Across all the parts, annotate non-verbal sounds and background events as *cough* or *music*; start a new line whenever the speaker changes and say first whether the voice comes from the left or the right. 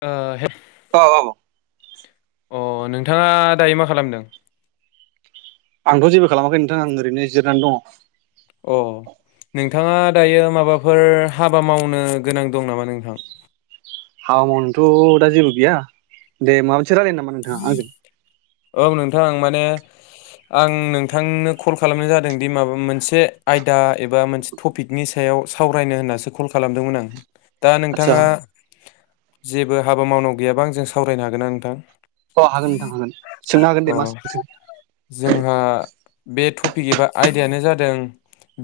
left: आ।
right: औ औ।
left: अ नोंथाङा दायो मा खालामदों।
right: आंथ' जेबो खालामाखै नोंथां आं ओरैनो जिरनानै दङ।
left: अ नोंथाङा दायो माबाफोर हाबा मावनो गोनां दं नामा नोंथां।
right: हाबा मावनोथ' दा जेबो गैया दे माबा। *unintelligible* नामा नोंथाङा आंजों।
left: औ नोंथां माने आं नोंथांनो कल खालामनाय जादों दि माबा मोनसे आयदा एबा मोनसे टपिकनि सायाव सावरायनो होन्नासो कल खालामदोंमोन आं। दा
right: आदसा
left: नोंथाङा जेबो हाबा मावनांगौ गैयाबा आं जों सावरायनो हागोन आं नोंथां।
right: अ हागोन नोंथां हागोन सोंनो हागोन दे
left: अ
right: मा सोंनो सों
left: जोंहा बे टपिक एबा आयदायानो जादों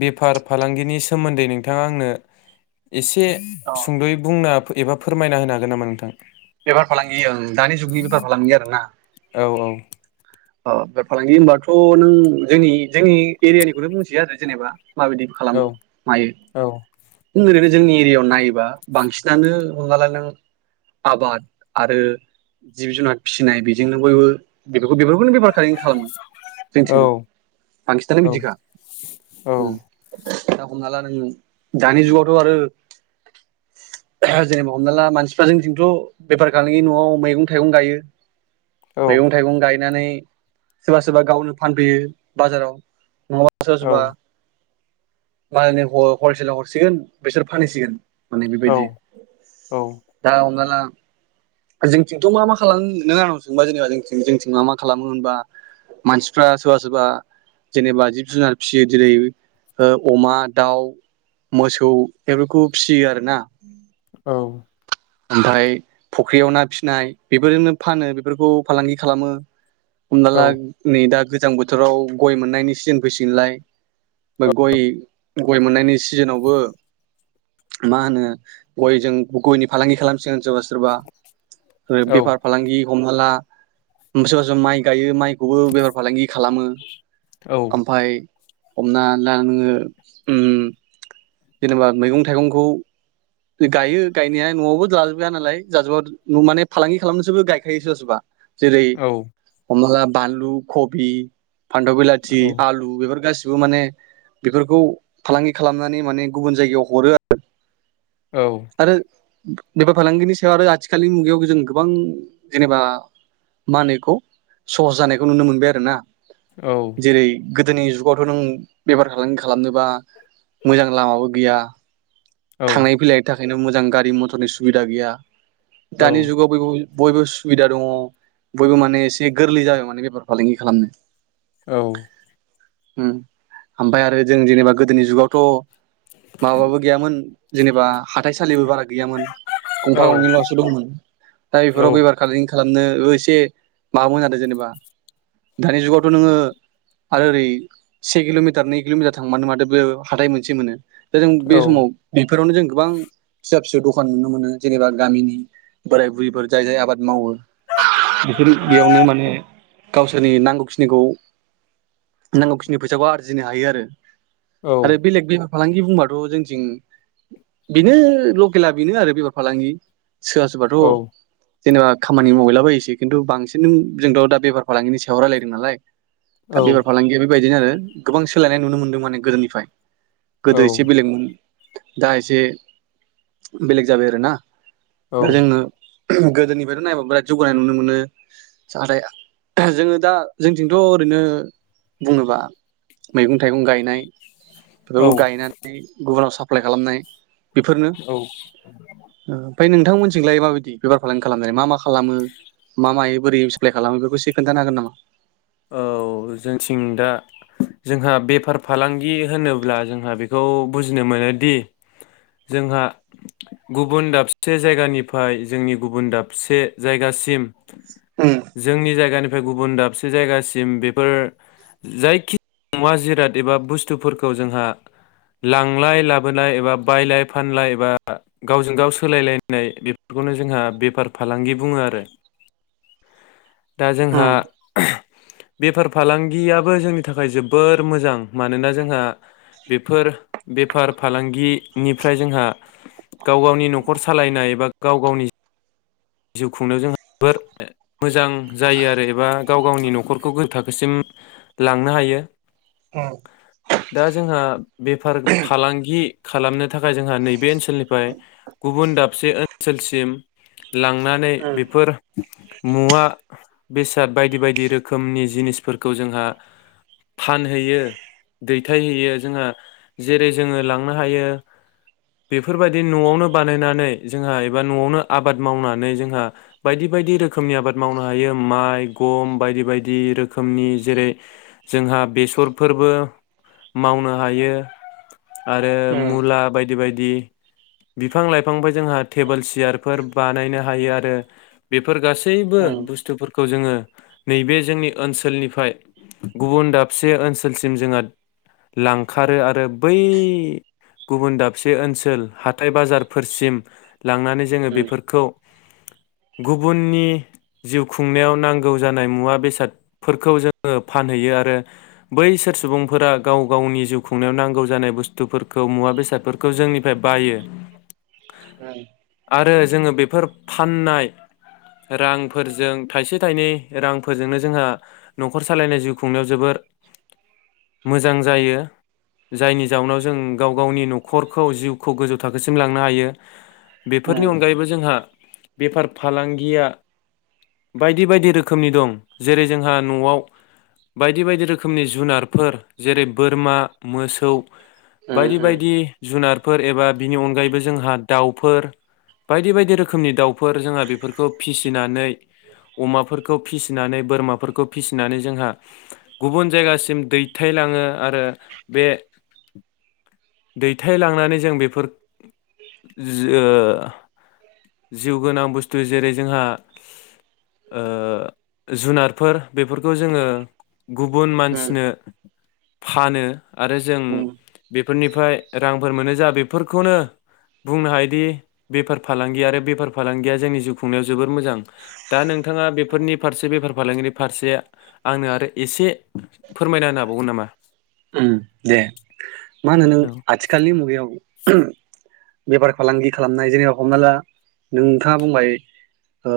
left: बेफार फालांगिनि सोमोन्दै नोंथाङा आंनो। एसे
right: अ
left: सुंद'यै बुंना। एबा फोरमायना होनो हागोन नामा नोंथां।
right: बेफार फालांगिओं दानि जुगनि बेफार फालांगिया आरो ना।
left: औ औ औ।
right: बे फालांगि होनबाथ' नों जोंनि जोंनि एरियानिखौथ' बुंथियो आरो जेनेबा माबायदिबो खालामो मायो ओरैबाय जोंनि एरियायाव नायोबा बांसिनानो हमनाला नों आबाद आरो जिब जुनार फिसिनाय बेजोंनो बयबो बेफोरखौ बेबो गुबुन बेफार खानो खालामो जोंथिंबो बांसिनानो बिदिखा दा हमना ला नों दानि जुगावथ' आरो जेनेबा हमना ला मानसिफोर जों जोंथ' बेफार खालामांगि न'आव मैगं थाइगं गायो मैगं थाइगं गायो बिनानै सोरबा सोरबा गावनो फानफैयो बाजाराव नंङाबा सोरबा सोरबा मालायनि हल हलसेलाव हरसिगोन बेसोर फानहैसिगोन माने बेबायदि दा हमना ला जोंथिंथ' मा मा खालाम नों आंनाव सोंबा जेनेबा जथिं मा मा खालामो होनबा मानसिफ्रा सोरबा सोरबा जेनेबा जिब जुनार फिसियो जेरै ओ अमा दाउ मोसौ बेफोरखौ फिसियो आरोना
left: औ।
right: ओमफ्राय फुख्रियाव ना फिसिनाय बेफोरजोंनो फानो बेफोरखौ फालांगि खालामो। हमनख ला नै दा गोजां बोथोराव गय मोननायनि सिजोन फैसिगोनलाय बे गय गय मोननायनि सिजोनावबो मा होनो गयजों गयनि फालांगि खालामसिगोन सोरबा सोरबा ओ बेफार फालांगि हमना ला सोरबा सोरबा माइ गायो माइ खौबो बेफार फालांगि खालामो ओमफाय हमना ला‌ नोङो उम जेनेबा मैगं थाइगंखौ गायो गायनाया न'आवबो जाजोब जाया नालाय जाजोबा माने फालांगि खालामनोसोबो गायखायोसो सोरबा सोरबा जेरै हमना‌ ला बानलु खबि फान्थाव बिलाथि आलु बेफोर गासिब बिबो माने बेफोरखौ फालांगि खालामनानै माने गुबुन जायगायाव हरो आरो
left: औ
right: बेबार फालांगिनि सायाव आरो आथिखालनि मुगायाव जों गोबां जेनेबा मा होनोखौ सहस जानायखौ नुनो मोनबाय आरो ना जेरै गोदोनि जुगावथ' नों बेफार फालांगि खालामनोबा मोजां लामाबो गैया थांलाय फैलायनि थाख बेखायनो मोजां गारि मथरनि सुबिदा गैया दानि जुगावबो बे बो बयबो सुबिदा दंङ बयबो माने एसे गोरलै जाबाय माने बेफार फालांगि खालामनो
left: औ
right: उम जेनेबा हाथाइसालिबो बारा गैयामोन
left: औ
right: गंफा गंनैल'सो दंमोन दा बेफोराव बेफार *unintelligible* खालामनो एसे माबामोन जादों जेनेबा दानि जुगावथ' नोङो आरो ओरै से किल'मिटार नै किल'मिटार थांबानो माथो बेयावनो हाथाय मोनसे मोनो दा जों बे समाव फोरावनो जों गोबां फिसा फिसौ दखान नुनो मोनो जेनेबा गामिनि बोराय बुरिफोर जाय जाय आबाद मावो बेफोर बेयावनो माने गावसोरनि नांगौखिनिखौ नांगौ खिनि फैसाखौ आरजिनो हायो आरो आरो बेलेग बि फालांगि बुंबाथ' जोंथिं बेनो लकेला बेनो आरो बेफार फालांगि सोरबा सोरबाथ' जेनेबा खामानि मावहैला बायोसै खिन्थु बांसिन जोंथ' दा बेफार फालांगिनि सायाव रायलायदों नालाय था बेफार फलांगि बेबायदिनो आरो गोबां सोलायनाय नुनो मोन्दों माने गोदोनिफाय गोदो एसे बेलेगमोन दा एसे बेलेग जाबाय आरोना दा जोङो गोदोनिफ्रायथ' नायबाब बिराद जौगानाय नुनो मोनो जाहाथे जोङो दा जोंथिंथ' ओरैनो बुङोबा मैगं थाइगं गायनाय बेफोरखौ गायनानै गुबुनाव सा प्लाइ खालामनाय। बेफोरनो ओ ओमफाय नोंथांमोनथिलाय माबायदि बेफार फालांगि खालामनाय मा मा खालामो मा मायो बोरै साप्लाय खालामो बेखौ एसे खोन्थानो हागोन नामा?
left: औ जोंथिं दा जोंहा बेफार फालांगि होनोब्ला जोंहा बेखौ बुजिनो मोनोदि जोंहा गुबुन दाबसे जायगानिफाय जोंनि गुबुन दाबसे जायगासिम
right: उम
left: जोंनि जायगानि गुबुन दाबसे से जायगासिम बेफोर जायखिजाया मुवा-जिराद एबा बुस्थुफोरखौ जोंहा लांलाय लाबोनाय एबा बायलाय फानलाय एबा गावजों गाव सोलायलायनाय बेफोरखौनो जोंहा बेफार फालांगि बुङो आरो। दा जोंहा
right: उम
left: बेफार फालांगियाबो जोंनि थाखाय जोबोर मोजां मानोना जोंहा बेफोर बेफार फालांगिनिफ्राय जोंहा गाव गावनि न'खर सालायनाय बा गाव गावनि जिउ खुंनायाव जों जोबोर मोजां जायो आरो एबा गाव गावनि न'खरखौ गो थाखोसिम लांनो हायो
right: उम
left: दा जोंहा बेफार फालांगि खालामनो थाखाय जोंहा नैबे ओनसोलनिफ्राय गुबुन दाबसे ओनसोलसिम लांनानै
right: उम
left: बेफोर मुवा बेसाद बायदि बायदि रोखोमनि जिनिसफोरखौ जोंहा फानहैयो दैथायहैयो जोंहा जेरै जोङो लांनो हायो बेफोरबायदि न'आवनो बानायनानै जोंहा एबा न'आवनो आब आबाद मावनानै जोंहा बायदि बायदि रोखोमनि आबाद मावनो हायो माइ गम बायदि बायदि रोखोमनि जेरै जोंहा बेसरफोरबो मावनो हायो आरो
right: उम
left: मुला बायदि बायदि बिफां लाइफांनिफाय जोंहा टेबोल सियार फोर बानायनो हायो आरो बेफोर गासैबो
right: उम
left: बुस्थुफोरखौ जोङो नैबे जोंनि ओनसोलनिफाय गुबुन दाबसे ओनसोलसिम जोङो लांखारो आरो बै गुबुन दाबसे ओनसोल हाथाइ-बाजारफोरसिम लांनानै जोङो बेफोरखौ गुबुननि जिउ खुंनायाव नांगौ जानाय मुवा बेसादफोरखौ जोङो फानहैयो आरो बैसोर सुबुंफोरा गाव गावनि जिउ खुंनायाव नांगौ जानाय बुस्थुफोरखौ मुवा बेसादफोरखौ जोंनिफ्राय बायो।
right: उम
left: आरो जोङो बेफोर फाननाय रांफोरजों थाइसे थाइनै रांफोरजोंनो जोंहा न'खर सालायनाय जिउ खुंनायाव जोबोर मोजां जायो जायनि जाउनाव जों गाव गावनि न'खरखौ जिउखौ गोजौ थाखोसिम लांनो हायो। बेफोरनि अनगायैबो जोंहा बेफार फालांगिया बायदि बायदि रोखोमनि दं जेरै जोंहा न'आव बायदि बायदि रोखोमनि जुनारफोर जेरै बोरमा, मोसौ बायदि बायदि जुनार फोर एबा बिनि अनगायैबो जोंहा दाउफोर बायदि बायदि रोखोमनि दाउफोर जोंहा बेफोरखौ फिसिनानै अमाफोरखौ फिसिनानै बोरमाफोरखौ फिसिनानै जोंहा गुबुन जायगासिम दैथायलाङो आरो बे दैथायलांनानै जों बेफोर ओ जिउ गोनां बुस्थु जेरै जोंहा ओ जुनारफोर बेफोरखौ जोङो गुबुन
right: उम
left: मानसिनो फानो। आरो जों
right: उम उम
left: बे फोरनिफ्राय रांफोर मोनो जा बेफोरखौनो बुंनो हायोदि बेफार फालांगि आरो बेफार फालांगिया जोंनि जिउ खुंनायाव जोबोर मोजां दा नोंथाङा बेफोरनि फारसे बेफार फालांगिनि फारसे आंनो आरो एसे फोरमायना होनो हाबावगोन नामा?
right: दे मा होनो नों आथिखालनि मुगायाव बेफार फालांगि खालामनाय जेनेबा हमना ला नोंथाङा बुंबाय ओ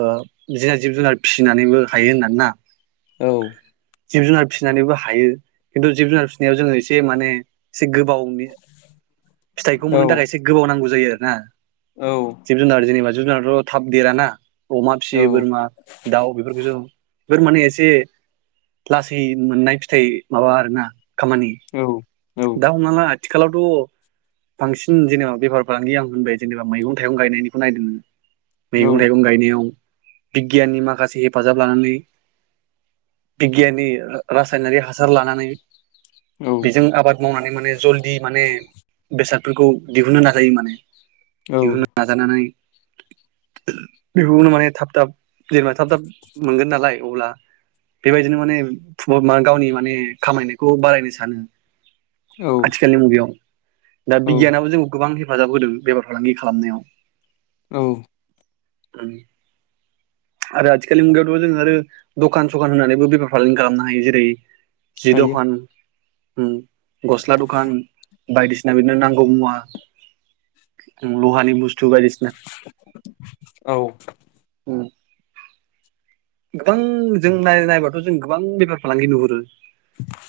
right: जिना जिब-जुनार फिसिनानैबो हायो होननानै ना?
left: औ
right: जिब-जुनार फिसिनानैबो हायो खिन्थु जिब-जुनार बेयाव जोङो एसे माने एसे गोबावनि फिथाइखौ
left: औ
right: मोननो थाखाय एसे गोबाव नांगौ जायो आरो ना।
left: औ
right: जिब-जुनार जेनेबा जुनाराथ' थाब देरा ना। अमा
left: औ
right: फिसियो बोरमा दाउ बेफोरखौ जों बेफोर माने एसे लासै मोननाय फिथाइ माबा आरो ना। खामानि
left: औ औ
right: दा हमना ला आथिखालावथ बांसिन जेनेबा बेफार फालांगि आं होनबाय जेनेबा मैगं थाइगं गायनायनिखौ नायदों मैगं थाइगं गायनायाव बिगियाननि माखासे हेफाजाब लानानै बिगियाननि रासायनारि हासार लानानै बेजों आबाद मावनानै माने जलदि माने बेसादफोरखौ दिहुननो नाजायो माने दिहुननो नाजानानै बेनो माने थाब थाब जेनेबा थाब थाब मोनगोन नालाय अब्ला बेबायदिनो माने गावनि माने खामायनाय खौ बारायनो सानो
left: औ
right: आथिखालनि मुगायाव दा
left: औ
right: बिगियाना जोंखौ गोबां हे हेफाजाब होददों बेफार फालांगि खालामनायाव
left: औ
right: आरो आथिखालनि मुगायावथ जोङो आरो दखान सखान होनानैबो बेफार फालांगि खालामनो हायो जेरै
left: हायो।
right: उम गस्ला दखान बायदिसिना बिदिनो नांगौ मुवा लहानि बुस्थु
left: औ
right: *unintelligible* गोबां जों नाय नायबाथ जों गोबां बेफार फालांगि नुहुरो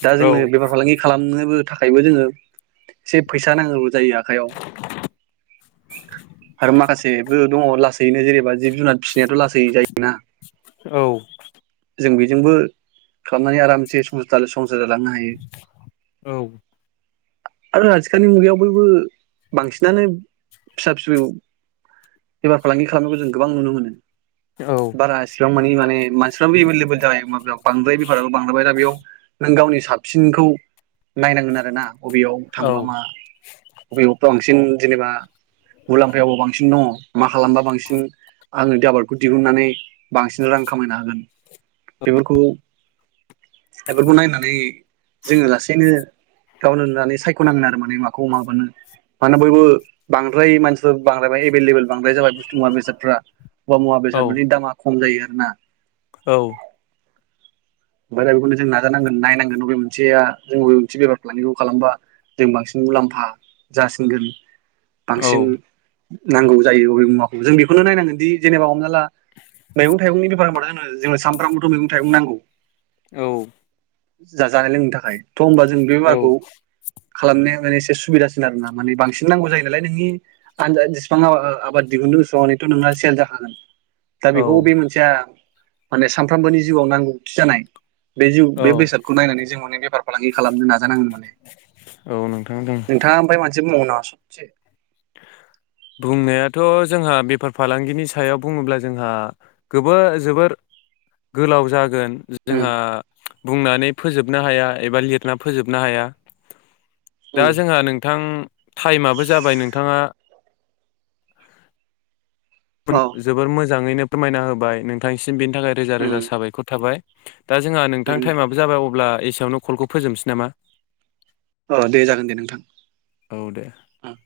right: दा
left: औ
right: जोंनो बेफार फालांगि खालाम *unintelligible* थाखायबो जोङो एसे फैसा नांगौ जायो आखाइयाव आरो माखासेबो दङ लासैनो जेनेबा जिब जुनार फिसिनायाथ लासै जायोना
left: औ
right: जों बेजोंबो खालामनानै आरामसे *unintelligible* लांनो हायो
left: औ
right: आरो आथिखालनि मुगायाव बयबो बांसिनानो फिसा फिसौ बेफार फालांगि खालामनायखौ जों गोबां नुनो मोनो।
left: औ
right: बिबां मानि माने मानसिफ्राबो एभेलेबेल जायो बांद्राय बेफारो बांद्राय दा बेयाव नों गावनि साबसिनखौ नायनांगोन आरो ना। बबेयाव थांबा
left: औ
right: मा बबेयावथ' बांसिन जेनेबा मुलाम्फायावबो बांसिन दङ मा खालामबा बांसिन आङो आबादखौ दिहुननानै बांसिन रां खामायना हागोन। बेफोरखौ बेफोरखौ नायनानै जोङो लासैनो गावनो नुनानै सायख'नांगोन आरो माने माखौ माबा बानो मानोना बयबो बांद्राय मानसिफ्रा बांद्राय एभलेबल बांद्राय जाबाय बुस्तु मुवा बेसादफ्रा *unintelligible* मुवा बेसार दामा खम जायो आरो ना?
left: औ।
right: ओमफ्राय दा बेखौनो जों नाजानांगोन नायनांगोन बबे मोनसेया जों बबे मोनसे बेफार फालांगिखौ खालामबा जों बांसिन मुलाम्फा जासिनगोन बांसिन नांगौ जायो अबे मुवाखौ जों बेखौनो नायनांगोन दि जेनेबा हमना ला मैगं थाइगंनि बेफारा होनबाथाय जोंनो सामफ्रामबोथ' मैगं थाइगं नांगौ।
left: औ।
right: जा-जानाय लोंनों थाखाय। थ' होनबा जों बे मालखौ
left: औ
right: खालामनाया माने एसे सुबिदासिन आरो ना माने बांसिन नांगौ जायो नालाय नोंनि आनजाद जेसेबां आबाद दिहुनदों एसेबांनिथ' नोंना सेल जाखागोन। दा बेखौ बे मोनसेया माने सानफ्रोमबोनि जिउआव नांगौथि जानाय बे जिउ
left: औ
right: बे बेसादखौ नायनानै जों माने बेफार फालांगि खालामनो नाजानांगोन माने।
left: औ नोंथां दं
right: नोंथाङा ओमफ्राय मोनसे बुंबावगोन नामा? *unintelligible*
left: बुंनायाथ' जोंहा बेफार फालांगिनि सायाव बुङोब्ला जोंहा गोबो जोबोर गोलाव जा गोन
right: उम
left: जोंहा बुंनानै फोजोबनो हाया एबा लिरना फोजोबनो हाया। दा
right: उम
left: जोंहा नोंथां टाइमाबो जाबाय नोंथाङा बुन
right: औ
left: जोबोर मो मोजाङैनो फोरमायना होबाय नोंथांसि म बेनि थाखाय रोजा
right: उम
left: रोजा साबायखर थाबाय। दा जोंहा नोंथां
right: उम
left: टाइम आबो जाबाय अब्ला एसेयावनो कलखौ फोजोबनोसै नामा?
right: अ दे जागोन दे नोंथां
left: औ दे
right: उम।